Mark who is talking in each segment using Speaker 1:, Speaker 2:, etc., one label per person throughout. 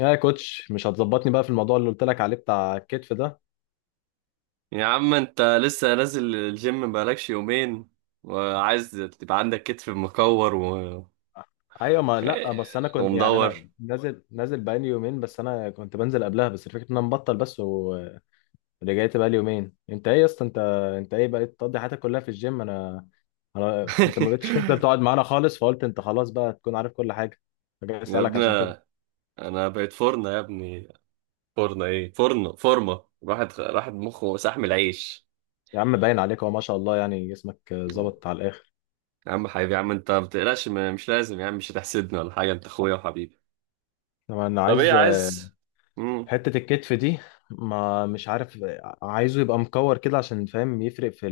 Speaker 1: يا كوتش، مش هتظبطني بقى في الموضوع اللي قلت لك عليه بتاع الكتف ده؟
Speaker 2: يا عم، انت لسه نازل الجيم بقالكش يومين وعايز تبقى عندك كتف مكور
Speaker 1: ايوه، ما لا، بس انا كنت،
Speaker 2: ومدور.
Speaker 1: انا نازل بقالي يومين، بس انا كنت بنزل قبلها. بس الفكره ان انا مبطل بس ورجعت بقالي يومين. انت ايه يا اسطى؟ انت ايه بقيت تقضي حياتك كلها في الجيم؟ انا انا انت ما بقتش تنزل تقعد معانا خالص، فقلت انت خلاص بقى تكون عارف كل حاجه، فجاي
Speaker 2: يا
Speaker 1: اسالك
Speaker 2: ابني،
Speaker 1: عشان كده.
Speaker 2: انا بقيت فرنة يا ابني. فرنة ايه؟ فرنة فورمة. راحت مخه سحم العيش.
Speaker 1: يا عم، باين عليك هو ما شاء الله يعني جسمك ظبط على الاخر.
Speaker 2: يا عم حبيبي، يا عم انت ما بتقلقش، مش لازم يا عم، مش هتحسدني ولا حاجة، انت اخويا وحبيبي.
Speaker 1: طبعا انا
Speaker 2: طب ايه
Speaker 1: عايز
Speaker 2: عايز؟ مم.
Speaker 1: حتة الكتف دي، ما مش عارف، عايزه يبقى مكور كده عشان فاهم يفرق في،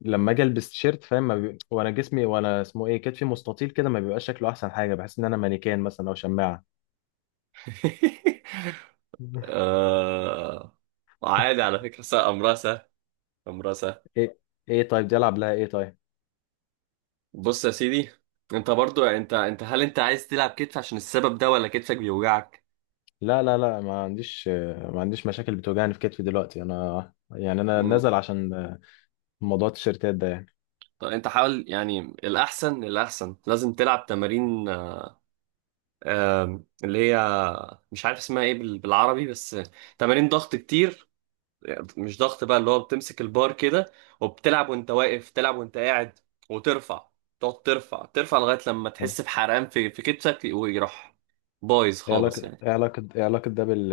Speaker 1: لما اجي البس تيشيرت، فاهم؟ ما بي... وانا جسمي وانا اسمه ايه، كتفي مستطيل كده، ما بيبقاش شكله احسن حاجه. بحس ان انا مانيكان مثلا او شماعه.
Speaker 2: آه... عادي على فكرة، امرها سهل، امرها سهل.
Speaker 1: ايه ايه طيب؟ دي العب لها ايه طيب؟
Speaker 2: بص يا سيدي، انت برضو، انت هل انت عايز تلعب كتف عشان السبب ده، ولا كتفك بيوجعك؟
Speaker 1: لا لا لا، ما عنديش. ما عنديش مشاكل بتوجعني في كتفي دلوقتي. انا يعني انا
Speaker 2: مم.
Speaker 1: نازل عشان موضوع التيشيرتات ده يعني.
Speaker 2: طب انت حاول، يعني الاحسن، الاحسن لازم تلعب تمارين، اللي هي مش عارف اسمها ايه بالعربي، بس تمارين ضغط كتير. مش ضغط بقى، اللي هو بتمسك البار كده وبتلعب وانت واقف، تلعب وانت قاعد وترفع. تقعد ترفع ترفع لغاية لما تحس بحرقان في كتفك ويروح بايظ خالص يعني.
Speaker 1: ايه علاقه ده بال...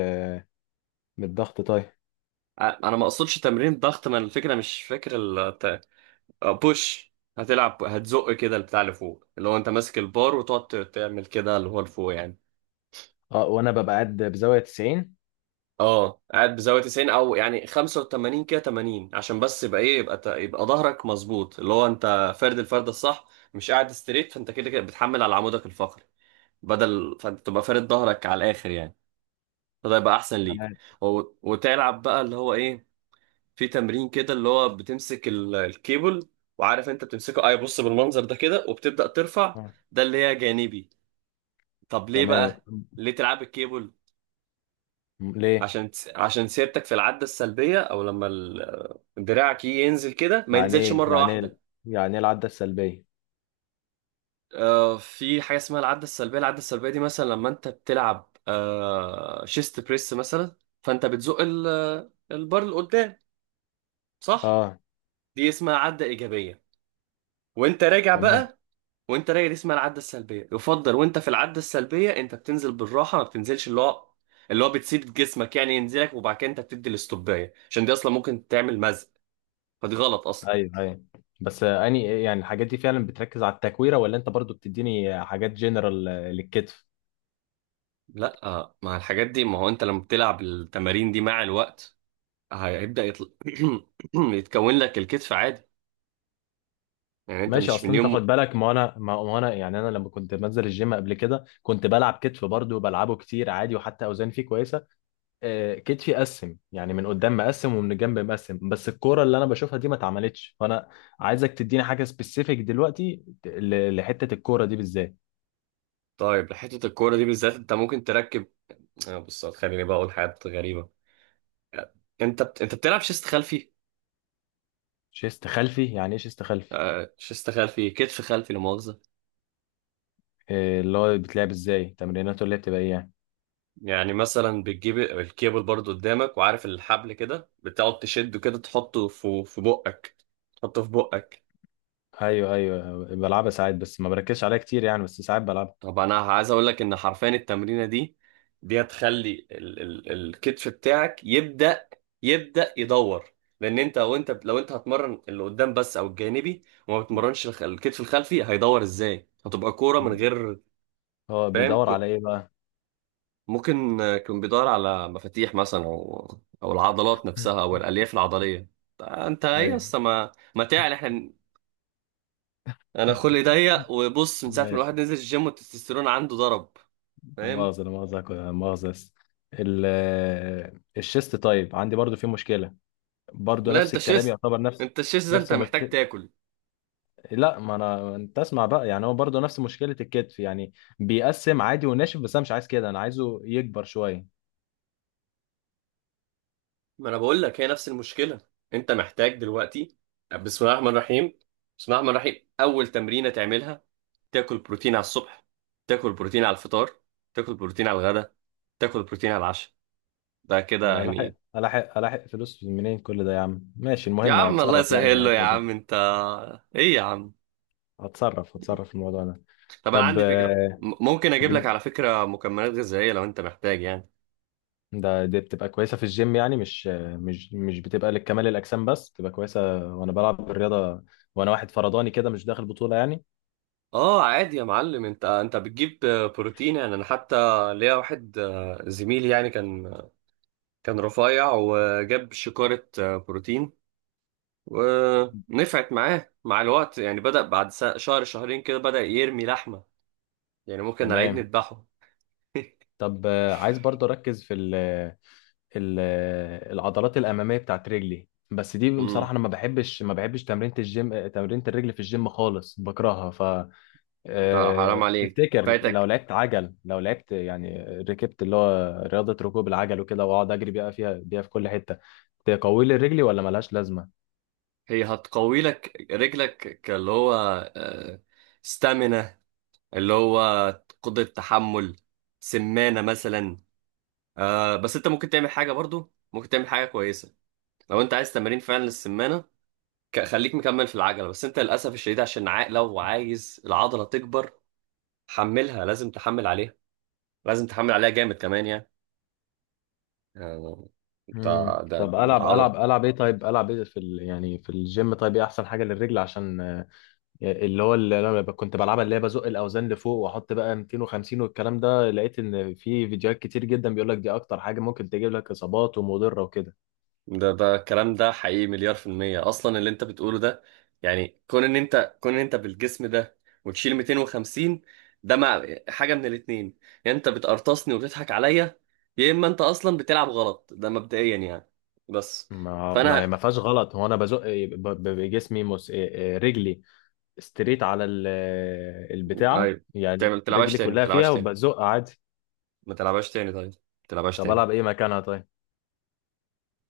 Speaker 1: بالضغط طيب؟
Speaker 2: انا ما اقصدش تمرين ضغط، ما الفكره مش فاكر. بوش. هتلعب، هتزق كده البتاع اللي فوق، اللي هو انت ماسك البار وتقعد تعمل كده اللي هو لفوق يعني.
Speaker 1: اه وانا ببقى قاعد بزاويه 90.
Speaker 2: اه، قاعد بزاويه 90، او يعني 85 كده، 80، عشان بس يبقى ايه، يبقى يبقى ظهرك مظبوط، اللي هو انت فرد، الفرد الصح، مش قاعد ستريت. فانت كده كده بتحمل على عمودك الفقري، بدل فانت تبقى فارد ظهرك على الاخر يعني، فده يبقى احسن ليك.
Speaker 1: تمام.
Speaker 2: و- وتلعب بقى اللي هو ايه، في تمرين كده اللي هو بتمسك الكيبل، وعارف انت بتمسكه اي، بص بالمنظر ده كده وبتبدأ ترفع.
Speaker 1: آه.
Speaker 2: ده اللي هي جانبي. طب ليه
Speaker 1: تمام،
Speaker 2: بقى، ليه تلعب الكيبل؟
Speaker 1: ليه؟
Speaker 2: عشان عشان سيرتك في العدة السلبية، او لما دراعك يجي ينزل كده ما
Speaker 1: يعني
Speaker 2: ينزلش
Speaker 1: ايه
Speaker 2: مرة
Speaker 1: يعني ايه
Speaker 2: واحدة.
Speaker 1: يعني ايه العده السلبيه؟
Speaker 2: في حاجة اسمها العدة السلبية. العدة السلبية دي مثلا لما انت بتلعب شيست بريس مثلا، فانت بتزق البار لقدام، صح؟
Speaker 1: اه.
Speaker 2: دي اسمها عدة إيجابية. وانت راجع
Speaker 1: تمام.
Speaker 2: بقى، وانت راجع، دي اسمها العده السلبيه. يفضل وانت في العده السلبيه انت بتنزل بالراحه، ما بتنزلش اللي هو، اللي هو بتسيب جسمك يعني ينزلك، وبعد كده انت بتدي الاستوبايه، عشان دي اصلا ممكن تعمل مزق، فدي غلط اصلا.
Speaker 1: ايوه ايوه، بس اني يعني الحاجات دي فعلا بتركز على التكويره ولا انت برضو بتديني حاجات جنرال للكتف؟
Speaker 2: لا، مع الحاجات دي. ما هو انت لما بتلعب التمارين دي مع الوقت هيبدا يطلع، يتكون لك الكتف عادي، يعني انت
Speaker 1: ماشي.
Speaker 2: مش من
Speaker 1: اصلا انت خد
Speaker 2: يوم.
Speaker 1: بالك، ما انا ما ما انا يعني انا لما كنت بنزل الجيم قبل كده كنت بلعب كتف برضو، بلعبه كتير عادي، وحتى اوزان فيه كويسه. كتفي قسم يعني، من قدام مقسم ومن الجنب مقسم، بس الكوره اللي انا بشوفها دي ما اتعملتش. فانا عايزك تديني حاجه سبيسيفيك دلوقتي لحته الكوره دي بالذات.
Speaker 2: طيب حته الكوره دي بالذات، انت ممكن تركب. بص، خليني بقى اقول حاجات غريبه. انت انت بتلعب شيست خلفي.
Speaker 1: شيست خلفي؟ يعني ايه شيست خلفي؟
Speaker 2: شيست خلفي، كتف خلفي، لا مؤاخذه.
Speaker 1: اللي هو بيتلعب ازاي؟ تمريناته اللي هي بتبقى ايه يعني؟
Speaker 2: يعني مثلا بتجيب الكيبل برضو قدامك، وعارف الحبل كده، بتقعد تشده كده، تحطه في بقك، تحطه في بقك.
Speaker 1: ايوه ايوه، بلعبها ساعات، بس ما بركزش عليها كتير يعني، بس ساعات بلعبها.
Speaker 2: طب انا عايز اقول لك ان حرفيا التمرينه دي، دي هتخلي ال ال الكتف بتاعك يبدا، يبدا يدور. لان انت هتمرن اللي قدام بس او الجانبي، وما بتمرنش الكتف الخلفي، هيدور ازاي؟ هتبقى كوره من غير،
Speaker 1: هو
Speaker 2: فاهم.
Speaker 1: بيدور على ايه بقى؟
Speaker 2: ممكن يكون بيدور على مفاتيح مثلا، او العضلات نفسها، او الالياف العضليه. انت ايه
Speaker 1: ايوه
Speaker 2: اصلا، ما تعال احنا. انا خلقي ضيق، وبص، من ساعه ما
Speaker 1: ماشي.
Speaker 2: الواحد نزل الجيم والتستوستيرون عنده ضرب، فاهم.
Speaker 1: لا مؤاخذة، بس ال- الشيست طيب عندي برضو في مشكلة، برضو
Speaker 2: لا،
Speaker 1: نفس
Speaker 2: انت
Speaker 1: الكلام
Speaker 2: شيست،
Speaker 1: يعتبر
Speaker 2: انت الشيست ده
Speaker 1: نفس
Speaker 2: انت محتاج
Speaker 1: المشكلة.
Speaker 2: تاكل.
Speaker 1: لا، ما انا، انت اسمع بقى يعني، هو برضو نفس مشكلة الكتف يعني، بيقسم عادي وناشف، بس انا مش عايز كده، انا عايزه يكبر شوية.
Speaker 2: ما انا بقول لك هي نفس المشكله، انت محتاج دلوقتي. بسم الله الرحمن الرحيم، بسم الله الرحمن الرحيم. اول تمرينه تعملها، تاكل بروتين على الصبح، تاكل بروتين على الفطار، تاكل بروتين على الغداء، تاكل بروتين على العشاء. ده كده
Speaker 1: انا
Speaker 2: يعني.
Speaker 1: الاحق فلوس منين كل ده يا عم؟ ماشي،
Speaker 2: يا
Speaker 1: المهم
Speaker 2: عم الله
Speaker 1: اتصرف يعني في
Speaker 2: يسهل له، يا
Speaker 1: الحتة دي.
Speaker 2: عم انت ايه يا عم؟
Speaker 1: هتصرف في الموضوع ده.
Speaker 2: طب انا
Speaker 1: طب
Speaker 2: عندي فكرة، ممكن اجيب لك
Speaker 1: بن...
Speaker 2: على فكرة مكملات غذائية لو انت محتاج يعني.
Speaker 1: دي بتبقى كويسة في الجيم يعني، مش مش بتبقى لكمال الأجسام بس، بتبقى كويسة، وأنا بلعب الرياضة، وأنا واحد فرداني كده، مش داخل بطولة يعني.
Speaker 2: اه عادي يا معلم، انت انت بتجيب بروتين يعني. انا حتى ليا واحد زميلي يعني، كان كان رفيع، وجاب شكارة بروتين، ونفعت معاه مع الوقت، يعني بدأ بعد شهر، شهرين كده بدأ يرمي لحمة، يعني ممكن على العيد
Speaker 1: تمام.
Speaker 2: نذبحه.
Speaker 1: طب عايز برضه أركز في ال... العضلات الأمامية بتاعت رجلي. بس دي بصراحة
Speaker 2: امم
Speaker 1: أنا ما بحبش تمرينة الجيم، تمرينة الرجل في الجيم خالص، بكرهها.
Speaker 2: انت حرام عليك
Speaker 1: تفتكر لو
Speaker 2: فايتك.
Speaker 1: لعبت عجل، لو لعبت يعني ركبت اللي هو رياضة ركوب العجل وكده، واقعد اجري بيها فيها بيها في كل حتة، تقوي لي رجلي ولا ملهاش لازمة؟
Speaker 2: هي هتقوي لك رجلك، كاللي هو ستامينا، اللي هو قدرة تحمل، سمانة مثلا. بس انت ممكن تعمل حاجة برضو، ممكن تعمل حاجة كويسة لو انت عايز تمارين فعلا للسمانة. خليك مكمل في العجلة، بس انت للأسف الشديد عشان لو عايز العضلة تكبر، حملها، لازم تحمل عليها، لازم تحمل عليها جامد كمان يعني. يعني انت،
Speaker 1: مم.
Speaker 2: ده
Speaker 1: طب
Speaker 2: العضلة.
Speaker 1: العب ايه طيب؟ العب ايه في يعني في الجيم؟ طيب ايه احسن حاجة للرجل عشان اللي هو اللي انا كنت بلعبها، اللي هي بزق الاوزان لفوق، واحط بقى 250 والكلام ده، لقيت ان في فيديوهات كتير جدا بيقول لك دي اكتر حاجة ممكن تجيب لك اصابات ومضرة وكده.
Speaker 2: ده ده الكلام ده حقيقي مليار في المية أصلا اللي أنت بتقوله ده. يعني كون إن أنت، كون إن أنت بالجسم ده وتشيل 250، ده مع حاجة من الاتنين: يا أنت بتقرطصني وبتضحك عليا، يا إما أنت أصلا بتلعب غلط. ده مبدئيا يعني. بس فأنا.
Speaker 1: ما فيهاش غلط، هو انا بزق بجسمي مس... آه، آه، رجلي استريت على البتاعة
Speaker 2: أيوة،
Speaker 1: يعني،
Speaker 2: تعمل تلعبهاش
Speaker 1: رجلي
Speaker 2: تاني، ما
Speaker 1: كلها
Speaker 2: تلعبهاش
Speaker 1: فيها،
Speaker 2: تاني،
Speaker 1: وبزق عادي.
Speaker 2: ما تلعبهاش تاني طيب، ما تلعبهاش
Speaker 1: طب
Speaker 2: تاني.
Speaker 1: ألعب إيه مكانها طيب؟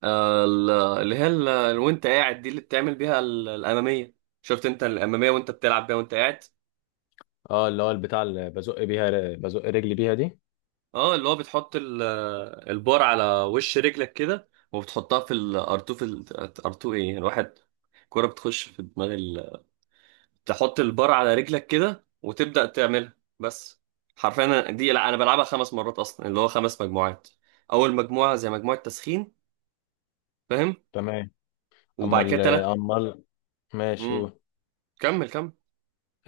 Speaker 2: اللي هي وأنت قاعد، دي اللي بتعمل بيها الأمامية. شفت؟ أنت الأمامية وأنت بتلعب بيها وأنت قاعد.
Speaker 1: اه، اللي هو البتاع اللي بزق بيها، بزق رجلي بيها دي.
Speaker 2: اه، اللي هو بتحط البار على وش رجلك كده، وبتحطها في الارتو، في الارتو ايه الواحد، كرة بتخش في دماغ ال... تحط البار على رجلك كده وتبدأ تعملها، بس. حرفيا دي، لا انا بلعبها خمس مرات اصلا، اللي هو خمس مجموعات. اول مجموعة زي مجموعة تسخين، فاهم؟
Speaker 1: تمام. أما
Speaker 2: وبعد كده
Speaker 1: ال
Speaker 2: تلات.
Speaker 1: أما ال- ماشي
Speaker 2: امم
Speaker 1: قول.
Speaker 2: كمل، كمل.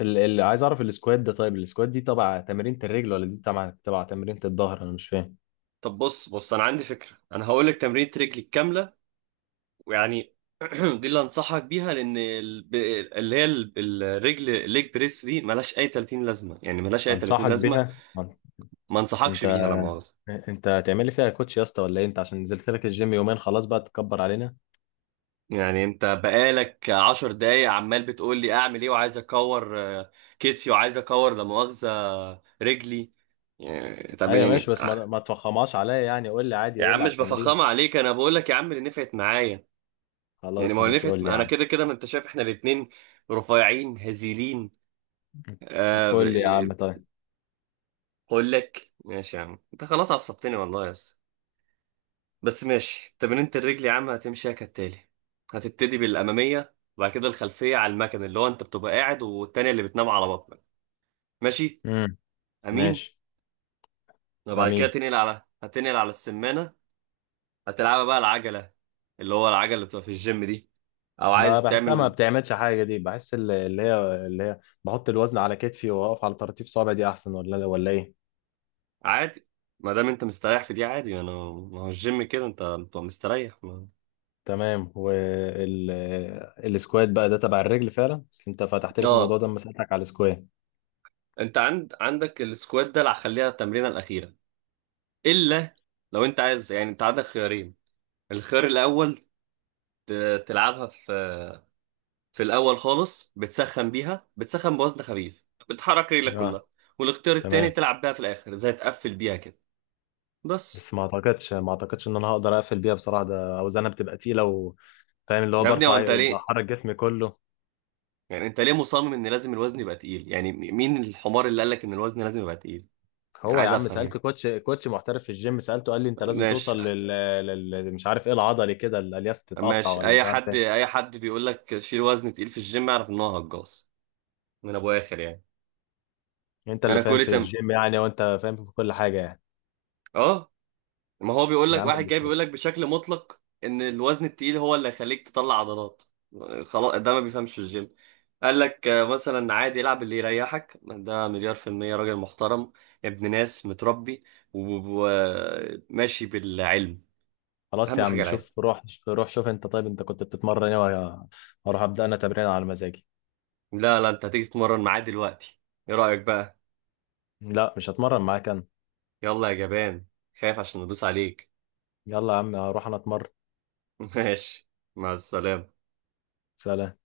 Speaker 1: اللي عايز أعرف السكوات ده طيب، السكوات دي تبع تمرينة الرجل ولا دي تبع تمرينة الظهر؟ أنا مش فاهم.
Speaker 2: طب بص، انا عندي فكرة، انا هقول لك تمرينة رجلي كاملة ويعني، دي اللي انصحك بيها، لان اللي هي الرجل الليج بريس دي ملهاش اي 30 لازمه يعني، ملهاش اي 30
Speaker 1: أنصحك
Speaker 2: لازمه،
Speaker 1: بيها؟
Speaker 2: ما انصحكش
Speaker 1: أنت
Speaker 2: بيها، لا مؤاخذه.
Speaker 1: أنت هتعمل لي فيها كوتش يا اسطى ولا إيه؟ أنت عشان نزلت لك الجيم يومين خلاص بقى تكبر علينا؟
Speaker 2: يعني انت بقالك 10 دقايق عمال بتقول لي اعمل ايه، وعايز اكور كتفي، وعايز اكور لا مؤاخذه رجلي. يعني طب
Speaker 1: أيوة ماشي،
Speaker 2: يعني
Speaker 1: بس ما ما تفخمهاش عليا يعني، قول لي عادي،
Speaker 2: يا
Speaker 1: قول
Speaker 2: عم،
Speaker 1: لي على
Speaker 2: مش
Speaker 1: التمرين.
Speaker 2: بفخمه عليك، انا بقول لك يا عم اللي نفعت معايا، يعني ما
Speaker 1: خلاص
Speaker 2: هو اللي
Speaker 1: ماشي،
Speaker 2: نفعت
Speaker 1: قول لي.
Speaker 2: انا، كده كده ما انت شايف احنا الاتنين رفيعين هزيلين. آه.
Speaker 1: قول لي يا عم طيب.
Speaker 2: اقول لك، ماشي يا عم، انت خلاص عصبتني والله يا اسطى، بس ماشي. تمرينة الرجل يا عم هتمشيها كالتالي: هتبتدي بالاماميه، وبعد كده الخلفيه على المكن، اللي هو انت بتبقى قاعد، والتانيه اللي بتنام على بطنك. ماشي.
Speaker 1: امم.
Speaker 2: امين.
Speaker 1: ماشي.
Speaker 2: وبعد كده
Speaker 1: امين.
Speaker 2: تنقل على، هتنقل على السمانه، هتلعبها بقى العجله، اللي هو العجله اللي بتبقى في الجيم دي، او
Speaker 1: ما
Speaker 2: عايز
Speaker 1: بحسها، ما
Speaker 2: تعمل
Speaker 1: بتعملش حاجه دي. بحس اللي هي بحط الوزن على كتفي واقف على طراطيف صوابعي، دي احسن ولا ايه؟
Speaker 2: عادي. ما دام انت مستريح في دي عادي، انا ما هو الجيم كده، انت بتبقى مستريح ما...
Speaker 1: تمام. السكوات بقى ده تبع الرجل فعلا، بس انت فتحت لي في الموضوع
Speaker 2: اه،
Speaker 1: ده لما سالتك على السكوات.
Speaker 2: انت عند، عندك السكوات ده، اللي هخليها التمرينه الاخيره، الا لو انت عايز يعني. انت عندك خيارين: الخيار الاول، تلعبها في في الاول خالص، بتسخن بيها، بتسخن بوزن خفيف، بتحرك رجلك كلها.
Speaker 1: اه.
Speaker 2: والاختيار التاني،
Speaker 1: تمام،
Speaker 2: تلعب بيها في الاخر زي تقفل بيها كده، بس.
Speaker 1: بس ما اعتقدش ان انا هقدر اقفل بيها بصراحه، ده اوزانها بتبقى تقيله و- فاهم، اللي هو
Speaker 2: يا ابني هو انت
Speaker 1: برفع
Speaker 2: ليه،
Speaker 1: بحرك جسمي كله.
Speaker 2: يعني انت ليه مصمم ان لازم الوزن يبقى تقيل يعني؟ مين الحمار اللي قال لك ان الوزن لازم يبقى تقيل؟ يعني
Speaker 1: هو يا
Speaker 2: عايز
Speaker 1: عم،
Speaker 2: افهم
Speaker 1: سألت
Speaker 2: ايه؟
Speaker 1: كوتش محترف في الجيم، سألته قال لي انت لازم
Speaker 2: ماشي.
Speaker 1: توصل لل, لل... مش عارف ايه العضلي كده، الالياف تتقطع
Speaker 2: ماشي،
Speaker 1: ولا
Speaker 2: اي
Speaker 1: مش عارف
Speaker 2: حد،
Speaker 1: ايه.
Speaker 2: اي حد بيقول لك شيل وزن تقيل في الجيم، اعرف ان هو هجاص من ابو اخر يعني.
Speaker 1: انت اللي
Speaker 2: انا
Speaker 1: فاهم
Speaker 2: كل
Speaker 1: في
Speaker 2: تم
Speaker 1: الجيم يعني، وانت فاهم في كل حاجة يعني.
Speaker 2: اه، ما هو بيقول
Speaker 1: يا
Speaker 2: لك،
Speaker 1: عم
Speaker 2: واحد جاي بيقول
Speaker 1: الاسود.
Speaker 2: لك بشكل مطلق ان الوزن التقيل هو اللي هيخليك تطلع عضلات، خلاص ده ما بيفهمش في الجيم. قال لك مثلا عادي العب اللي يريحك، ده مليار في المية راجل محترم، ابن ناس متربي وماشي بالعلم،
Speaker 1: خلاص يا
Speaker 2: اهم حاجة
Speaker 1: عم،
Speaker 2: العلم.
Speaker 1: شوف، روح. روح شوف انت، طيب انت كنت بتتمرن ايه، وأنا هروح ابدأ انا تمرين على مزاجي.
Speaker 2: لا لا، انت هتيجي تتمرن معاه دلوقتي، ايه رأيك بقى؟
Speaker 1: لا مش هتمرن معاك انا.
Speaker 2: يلا يا جبان، خايف عشان ندوس عليك.
Speaker 1: يلا يا عم، هروح انا اتمرن.
Speaker 2: ماشي، مع السلامة.
Speaker 1: سلام.